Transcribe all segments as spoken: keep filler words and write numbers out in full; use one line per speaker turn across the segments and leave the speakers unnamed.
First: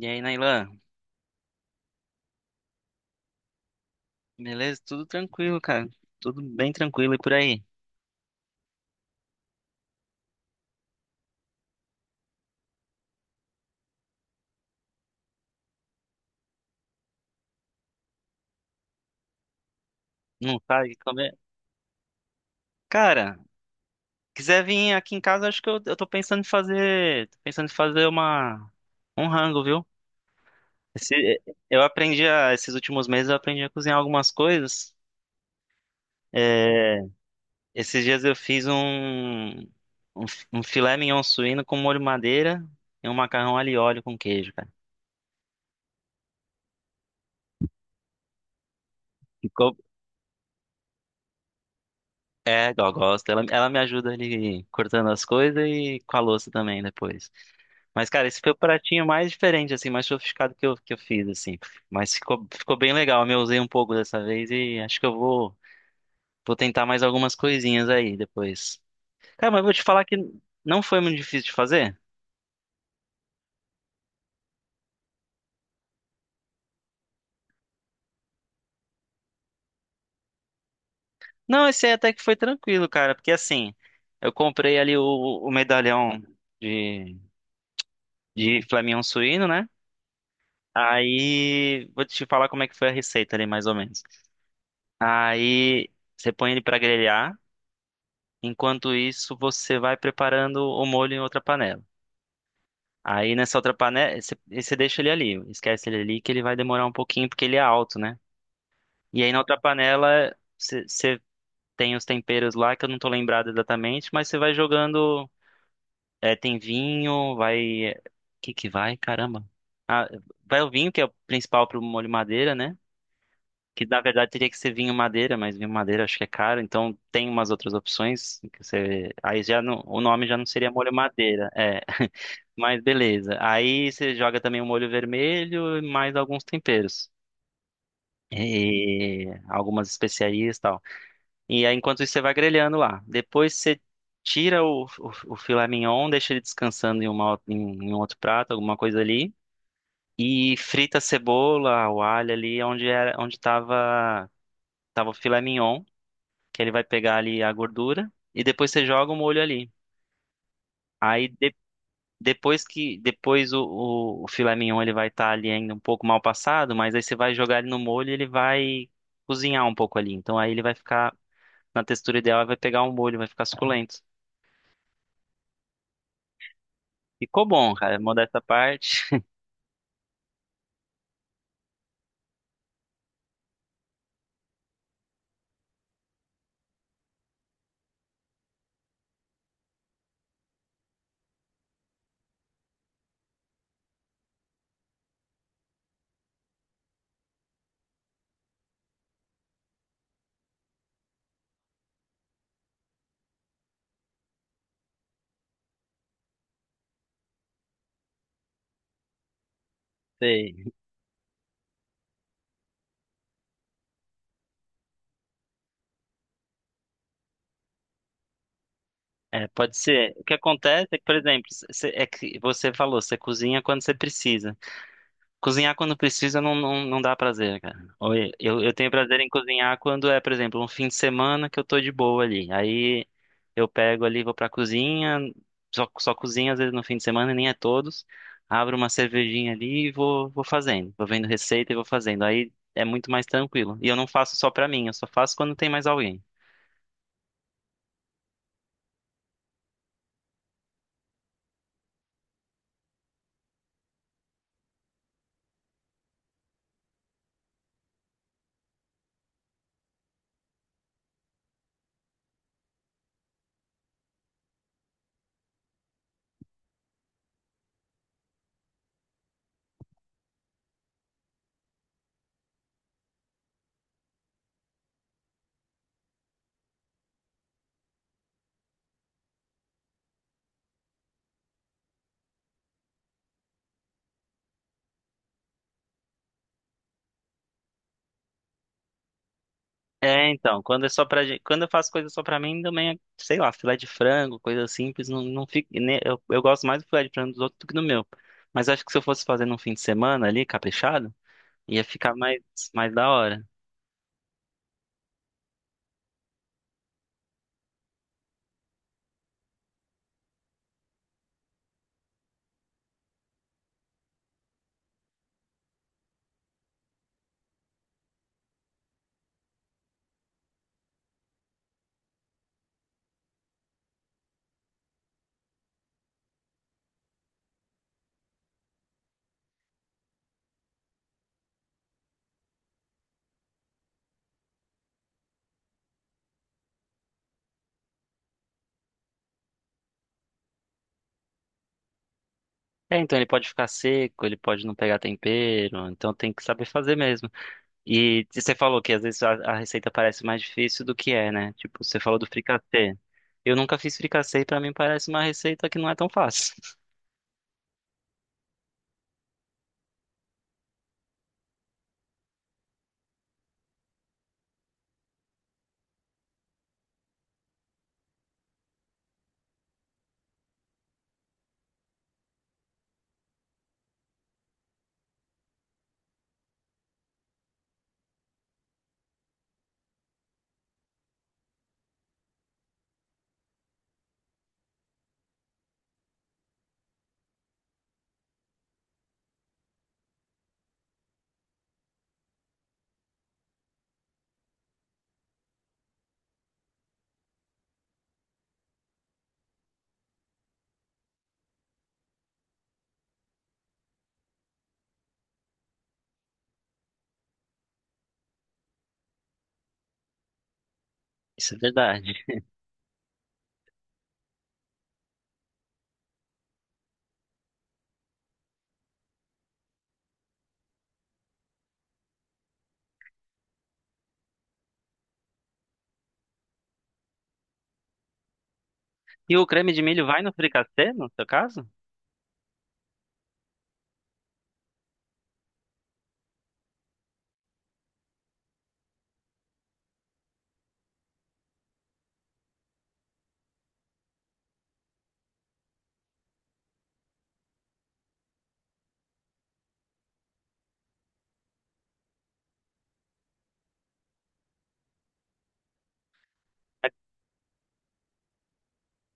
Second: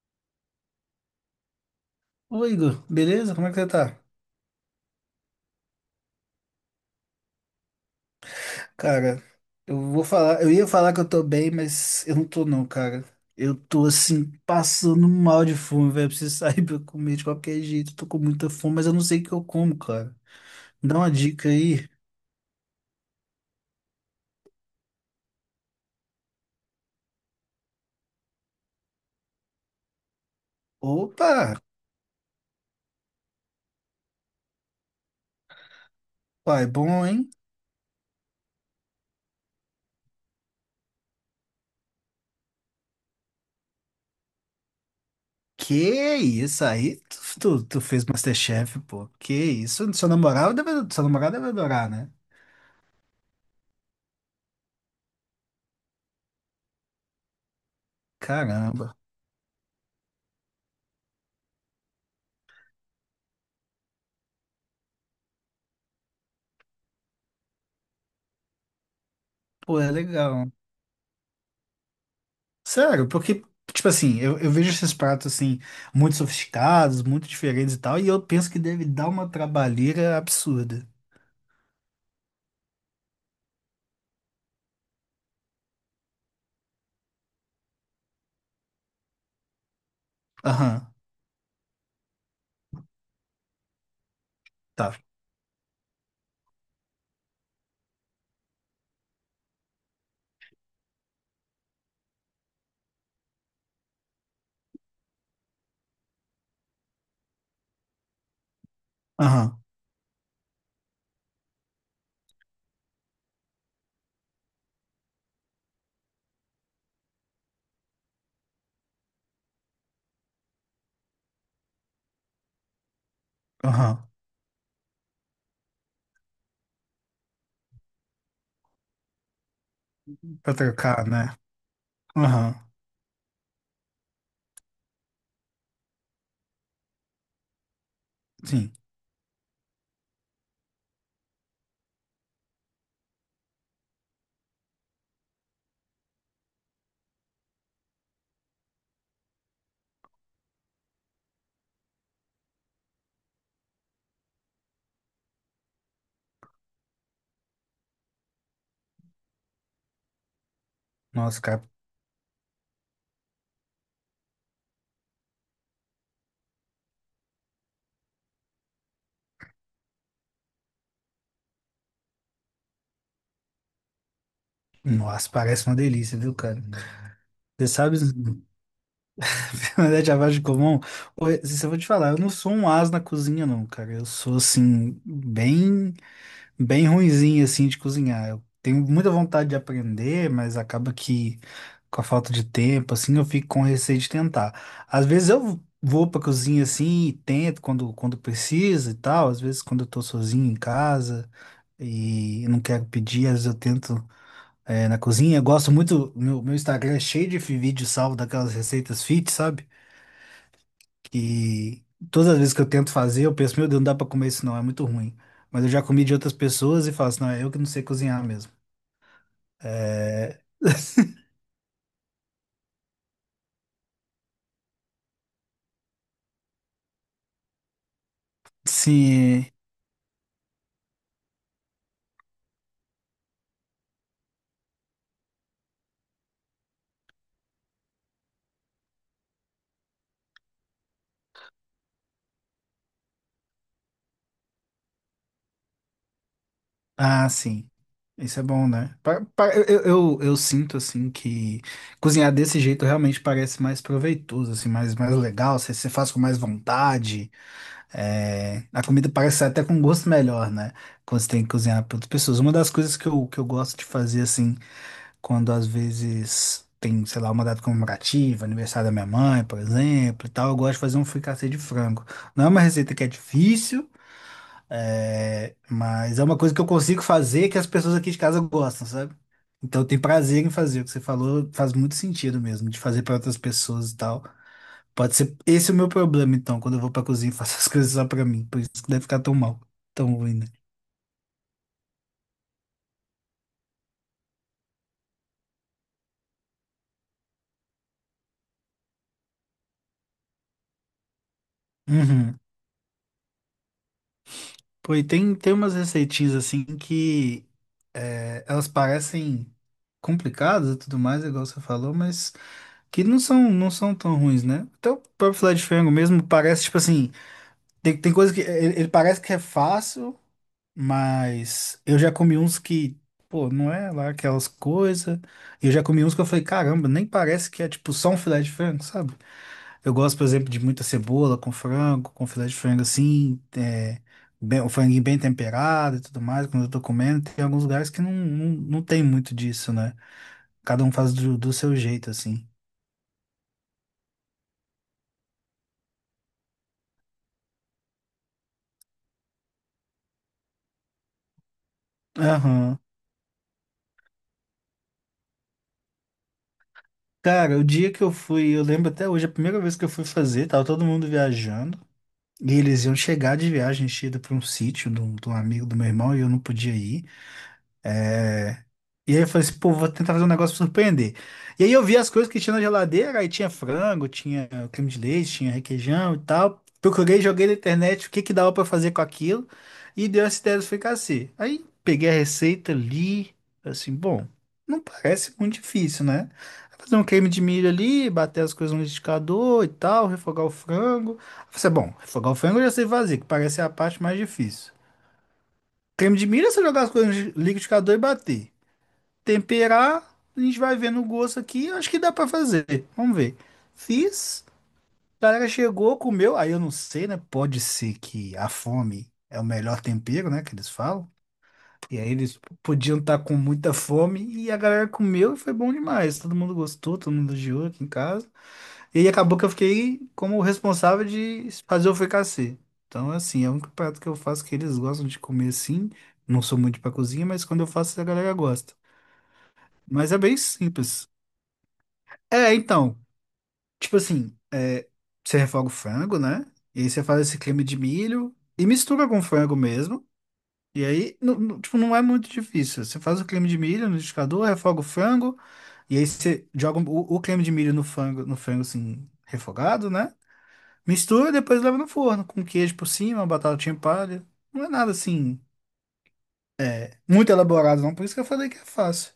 E aí, Nailan?
Oi, Igor, beleza? Como é que você tá?
Beleza? Tudo tranquilo, cara. Tudo bem tranquilo e por aí.
Cara, eu vou falar, eu ia falar que eu tô bem, mas eu não tô não, cara. Eu tô assim, passando mal de fome, velho. Preciso sair pra eu comer de qualquer jeito. Tô com muita fome, mas eu não sei o que eu como, cara.
Não
Me
sabe
dá uma
comer?
dica aí.
Cara, quiser vir aqui em casa, acho que eu, eu tô pensando em fazer, tô pensando em fazer uma um rango, viu?
Opa,
Esse- eu aprendi a, esses últimos meses eu aprendi a cozinhar algumas coisas.
pai, bom,
É,
hein?
esses dias eu fiz um, um, um filé mignon suíno com molho madeira e um macarrão alho e óleo com queijo, cara.
Que isso aí? Tu, tu, tu fez MasterChef, pô. Que isso? Seu namorado deve, seu namorado deve adorar, né?
É, ela gosta. Ela, ela me ajuda ali cortando as coisas e com a louça também depois. Mas, cara, esse foi o
Caramba.
pratinho mais diferente, assim, mais sofisticado que eu, que eu fiz, assim. Mas ficou, ficou bem legal. Eu usei um pouco dessa vez e acho que eu vou, vou tentar mais algumas coisinhas aí depois. Cara, mas eu vou
Pô,
te
é
falar que
legal.
não foi muito difícil de fazer?
Sério, porque, tipo assim, eu, eu vejo esses pratos, assim, muito sofisticados, muito diferentes e tal, e eu penso que deve dar uma trabalheira absurda.
Não, esse aí até que foi tranquilo, cara, porque assim, eu comprei ali o, o medalhão de, de Flamião suíno, né?
Aham,
Aí vou te falar como é que foi a receita ali, mais ou menos.
tá.
Aí você põe ele para grelhar. Enquanto isso, você vai preparando o molho em outra panela. Aí nessa outra panela, você, você deixa ele ali, esquece ele ali que ele vai demorar um pouquinho porque ele é alto, né? E aí na
Aham,
outra panela, você você tem os temperos lá que eu não tô lembrado exatamente, mas você vai jogando, é, tem vinho, vai, o que que vai? Caramba. Ah, vai o vinho que é o principal pro molho madeira, né? Que
aham.
na verdade teria que ser vinho madeira, mas vinho madeira acho que é caro, então tem umas outras opções que você. Aí já não, o nome já não
Pra
seria molho
trocar, né?
madeira, é.
Aham,
Mas beleza. Aí você joga também o molho vermelho e mais alguns temperos.
sim.
E algumas especiarias e tal. E aí, enquanto isso, você vai grelhando lá. Depois você tira o, o, o filé mignon, deixa ele descansando em, uma, em, em um outro prato, alguma coisa ali. E frita a cebola, o alho ali, onde era, onde estava tava, tava o filé mignon. Que ele vai pegar ali a gordura e depois você joga o molho ali. Aí
Nossa,
de-
cara.
depois que depois o, o, o filé mignon ele vai estar ali ainda um pouco mal passado, mas aí você vai jogar ele no molho, e ele vai cozinhar um pouco ali. Então aí ele vai ficar na textura ideal, vai pegar o molho, vai ficar suculento.
Nossa, parece uma delícia, viu, cara?
Ficou
Você
bom,
sabe,
cara. Modesta à parte.
na verdade, a vagem comum, ô, se eu vou te falar, eu não sou um ás na cozinha, não, cara. Eu sou, assim, bem. Bem ruinzinho assim de cozinhar. Eu tenho muita vontade de aprender, mas acaba que com a falta de tempo assim eu fico com receio de tentar. Às vezes eu vou pra cozinha assim e tento quando quando precisa e tal, às vezes quando eu tô sozinho em casa e não quero pedir, às vezes eu tento é, na cozinha. Eu gosto muito, meu, meu Instagram é cheio de vídeo salvo daquelas receitas fit, sabe?
Sei.
E todas as vezes que eu tento fazer, eu penso, meu Deus, não dá pra comer isso não, é muito ruim. Mas eu já comi de outras pessoas e falo assim, não, é eu que não sei cozinhar mesmo.
É, pode ser. O que
É...
acontece é que, por exemplo, cê- é que você falou, você cozinha quando você precisa. Cozinhar quando precisa não, não, não dá prazer, cara. Ou e- Eu, eu tenho prazer em
Sim.
cozinhar quando é, por exemplo, um fim de semana que eu tô de boa ali. Aí eu pego ali, vou pra cozinha, só, só cozinho às vezes no fim de semana, nem é todos. Abro uma cervejinha ali e vou, vou fazendo. Vou vendo receita e vou fazendo. Aí é muito mais tranquilo. E eu não faço só pra mim, eu só faço quando tem mais alguém.
Ah, sim. Isso é bom, né? Pa- pa- Eu, eu, eu sinto, assim, que cozinhar desse jeito realmente parece mais proveitoso, assim, mais, mais legal. Você, você faz com mais vontade. é, A comida parece sair até com gosto melhor, né? Quando você tem que cozinhar para outras pessoas. Uma das coisas que eu, que eu gosto de fazer, assim, quando às vezes tem, sei lá, uma data comemorativa, aniversário da minha mãe, por exemplo, e tal, eu gosto de fazer um fricassê de frango. Não é uma receita que é difícil, é, mas é uma coisa que eu consigo fazer que as pessoas aqui de casa gostam, sabe? Então eu tenho prazer em fazer. O que você falou faz muito sentido mesmo, de fazer para outras pessoas e tal. Pode ser esse é o meu problema, então, quando eu vou pra cozinha e faço as coisas só pra mim. Por isso que deve ficar tão mal, tão
É,
ruim, né?
então, quando é só pra gente, quando eu faço coisa só pra mim, também, é, sei lá, filé de frango, coisa simples, não, não fica, né, eu, eu gosto mais do filé de frango dos outros do que do meu. Mas acho que se eu fosse fazer num fim de semana ali, caprichado, ia ficar
Uhum.
mais, mais da hora.
Pô, e tem, tem umas receitinhas assim que é, elas parecem complicadas e tudo mais, igual você falou, mas que não são, não são tão ruins, né? Até o próprio filé de frango mesmo parece, tipo assim, tem, tem coisa que ele, ele parece que é fácil, mas eu já comi uns que, pô, não é lá aquelas coisas. Eu já comi uns que eu falei, caramba, nem parece que é tipo só um filé de frango, sabe? Eu gosto, por exemplo, de muita cebola com frango, com filé de frango assim, é, bem- o franguinho bem temperado e tudo mais, quando eu tô comendo. Tem alguns lugares que não, não, não tem muito disso, né? Cada um faz do, do seu jeito, assim.
É, então ele pode ficar seco, ele pode não pegar tempero, então tem que saber fazer mesmo. E você falou que às vezes a, a receita parece mais difícil do que é, né? Tipo, você falou do
Aham.
fricassê. Eu nunca fiz fricassê e pra mim parece uma receita que não é tão fácil.
Cara, o dia que eu fui, eu lembro até hoje, a primeira vez que eu fui fazer, tava todo mundo viajando. E eles iam chegar de viagem enchida pra um sítio de um de um amigo do meu irmão e eu não podia ir. É. E aí eu falei assim, pô, vou tentar fazer um negócio pra surpreender. E aí eu vi as coisas que tinha na geladeira, aí tinha frango, tinha creme de leite, tinha requeijão e tal. Procurei, joguei na internet o que que dava pra fazer com aquilo e deu essa ideia do fricassê. Aí peguei a receita, li, falei assim, bom, não parece muito difícil, né? Fazer um creme de milho ali, bater as coisas no liquidificador e tal, refogar o frango. Eu Falei, assim, bom, refogar o frango eu já sei fazer, que parece a parte mais difícil. Creme de milho é você jogar as coisas no liquidificador e bater temperar, a gente vai vendo o gosto aqui, eu acho que dá pra fazer. Vamos ver. Fiz, a galera chegou, comeu, aí eu não sei, né? Pode ser que a fome é o melhor tempero, né, que eles falam.
Isso é
E aí
verdade.
eles podiam estar com muita fome e a galera comeu e foi bom demais. Todo mundo gostou, todo mundo elogiou aqui em casa. E aí acabou que eu fiquei como responsável de fazer o fricassê. Então, assim, é o único prato que eu faço que eles gostam de comer assim. Não sou muito pra cozinha, mas quando eu faço, a galera gosta.
E o creme de milho
Mas é
vai no
bem
fricassê, no
simples.
seu caso?
É, então, tipo assim, é, você refoga o frango, né? E aí você faz esse creme de milho e mistura com frango mesmo. E aí, não, não- tipo, não é muito difícil. Você faz o creme de milho no liquidificador, refoga o frango, e aí você joga o, o creme de milho no frango, no frango assim, refogado, né? Mistura e depois leva no forno, com queijo por cima, uma batatinha palha. Não é nada assim
É
muito elaborado, não. Por isso que eu falei que é fácil.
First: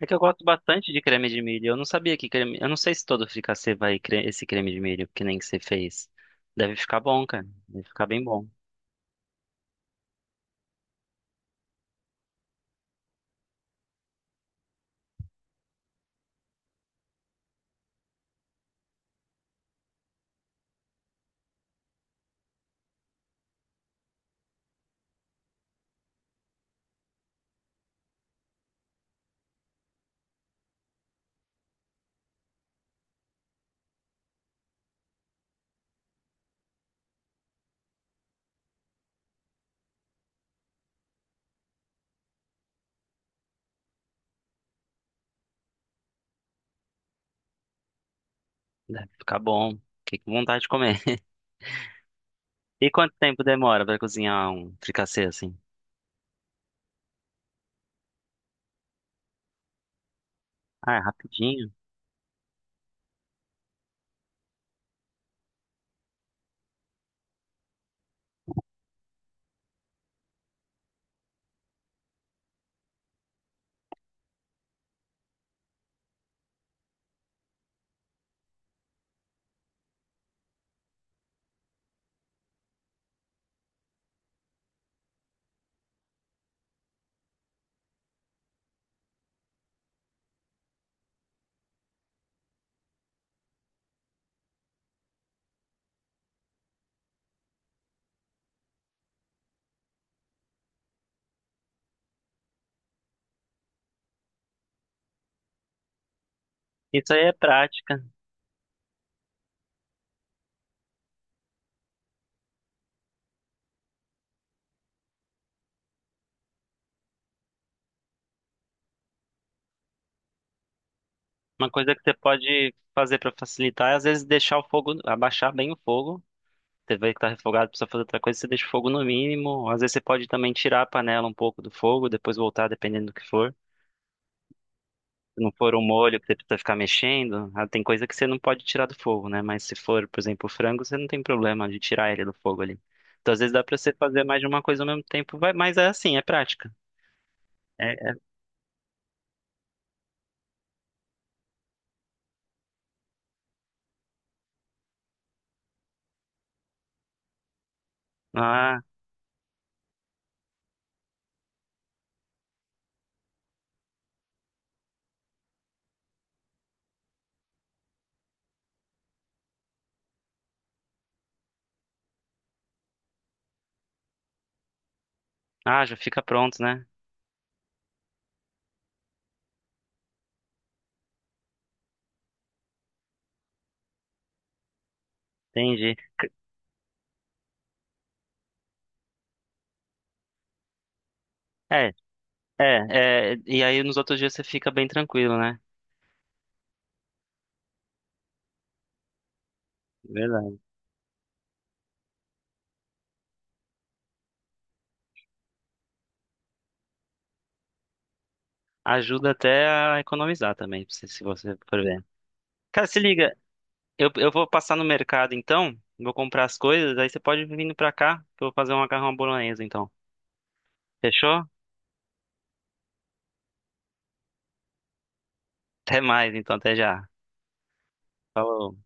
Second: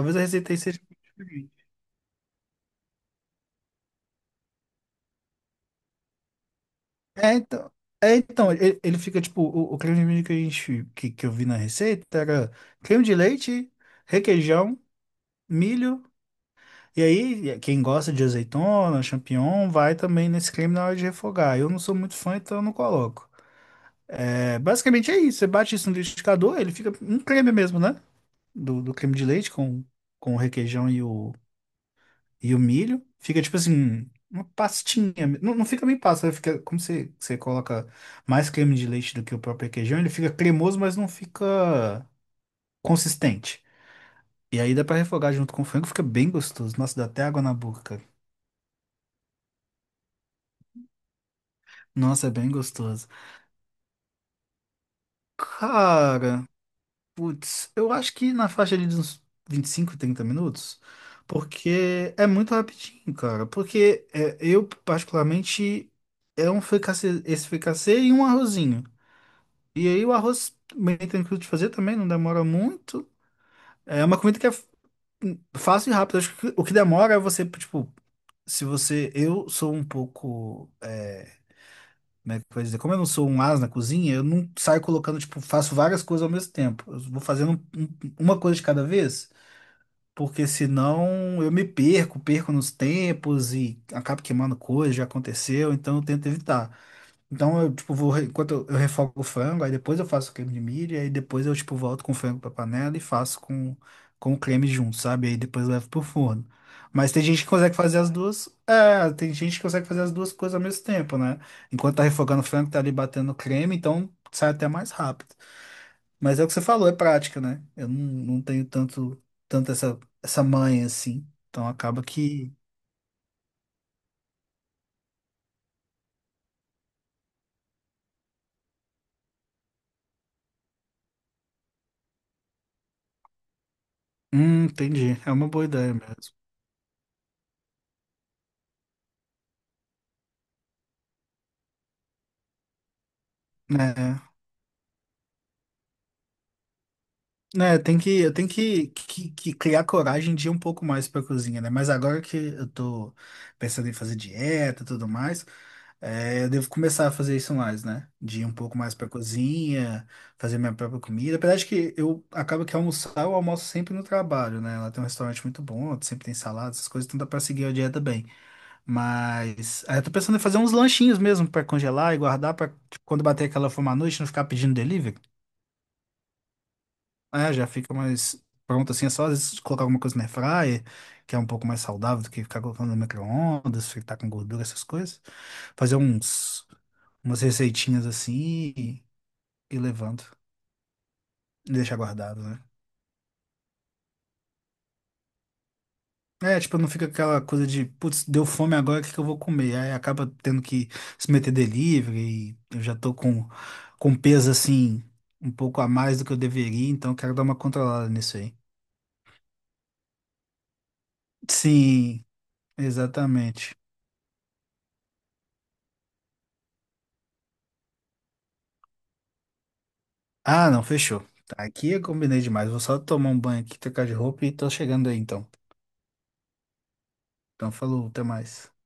é que eu
a
gosto
receita aí seja um
bastante de
pouco
creme de
diferente.
milho. Eu não sabia que creme. Eu não sei se todo fricassê vai cre- esse creme de milho, que nem que você fez. Deve ficar bom,
É,
cara.
então,
Deve ficar
é,
bem bom.
então ele, ele fica tipo, o, o creme de milho que a gente, que, que eu vi na receita era creme de leite, requeijão, milho, e aí quem gosta de azeitona, champignon, vai também nesse creme na hora de refogar. Eu não sou muito fã, então eu não coloco. É, basicamente é isso, você bate isso no liquidificador, ele fica um creme mesmo, né? Do, do creme de leite com, com o requeijão e o, e o milho. Fica tipo assim, uma pastinha. Não, não fica bem pasta, né? Fica como você, você coloca mais creme de leite do que o próprio requeijão, ele fica cremoso, mas não fica consistente. E aí dá pra refogar junto com o frango, fica bem gostoso. Nossa, dá até água na boca, cara.
Deve ficar bom. Fiquei com vontade de comer.
Nossa, é bem
E
gostoso.
quanto tempo demora pra cozinhar um fricassê assim?
Cara, putz, eu acho que na faixa ali de uns vinte e cinco trinta minutos,
Ah, é rapidinho.
porque é muito rapidinho, cara. Porque é, eu, particularmente, é um fricassê, esse fricassê e um arrozinho. E aí o arroz bem tranquilo de fazer também, não demora muito. É uma comida que é f- fácil e rápida. Acho que o que demora é você, tipo, se você. Eu sou um pouco. É, como é que eu vou dizer? Como eu não sou um as na cozinha, eu não saio colocando, tipo, faço várias coisas ao mesmo tempo. Eu vou fazendo um- um- uma coisa de cada vez, porque senão eu me perco, perco nos tempos e acabo queimando coisa, já aconteceu, então eu tento evitar. Então eu, tipo, vou, re- enquanto eu, eu refogo o frango, aí depois eu faço o creme de milho, aí depois eu, tipo, volto com o frango pra panela e faço com, com o creme junto, sabe? Aí depois eu levo pro forno. Mas
Isso
tem
aí é
gente que consegue fazer
prática.
as duas, é, tem gente que consegue fazer as duas coisas ao mesmo tempo, né? Enquanto tá refogando o frango, tá ali batendo o creme, então sai até mais rápido. Mas é o que você falou, é prática, né? Eu não, não tenho tanto, tanto essa, essa manha assim. Então
Uma coisa
acaba
que você
que,
pode fazer pra facilitar é às vezes deixar o fogo, abaixar bem o fogo. Teve vezes que tá refogado, precisa fazer outra coisa, você deixa o fogo no mínimo. Às vezes você pode também tirar a panela um pouco do fogo, depois voltar, dependendo do que for.
hum, entendi. É
Se
uma
não
boa
for um
ideia
molho que você
mesmo.
precisa ficar mexendo, ah, tem coisa que você não pode tirar do fogo, né? Mas se for, por exemplo, o frango, você não tem problema de tirar ele do fogo ali. Então, às vezes dá pra você
Né,
fazer mais de uma coisa ao mesmo tempo, vai- mas é assim, é prática.
né,
É,
tem que,
é-
eu tenho que, que, que criar coragem de ir um pouco mais pra cozinha, né? Mas agora que eu tô pensando em fazer dieta e tudo mais, é, eu devo começar a fazer isso mais, né? De ir um pouco
ah,
mais pra cozinha, fazer minha própria comida. Apesar de que eu acabo que almoçar, eu almoço sempre no trabalho, né? Lá tem um restaurante muito bom, sempre tem salada, essas coisas, então dá pra seguir a dieta bem. Mas aí eu tô pensando em fazer uns lanchinhos mesmo pra congelar e guardar pra tipo, quando bater aquela fome à noite, não ficar pedindo delivery.
ah, já fica pronto, né?
É, já fica mais pronto assim. É só às vezes colocar alguma coisa na air fryer, que é um pouco mais saudável do que ficar colocando no micro-ondas, fritar com gordura, essas coisas.
Entendi.
Fazer uns, umas receitinhas assim e, e levando. E
É,
deixar guardado, né?
é, é, e aí nos outros dias você fica bem tranquilo, né?
É, tipo, não fica aquela coisa de, putz, deu fome agora, o que que eu vou comer? Aí acaba
Verdade.
tendo que se meter delivery e eu já tô com, com peso assim, um pouco a mais do que eu deveria, então eu quero dar uma controlada nisso aí.
Ajuda até a economizar também, se se você for ver.
Sim,
Cara, se liga,
exatamente.
eu, eu vou passar no mercado então, vou comprar as coisas, aí você pode vir vindo pra cá, que eu vou fazer um macarrão à bolonhesa então.
Ah, não, fechou.
Fechou?
Tá, aqui eu combinei demais. Vou só tomar um banho aqui, trocar de roupa e tô chegando aí então.
Até mais então, até já.
Então, falou, até mais.
Falou.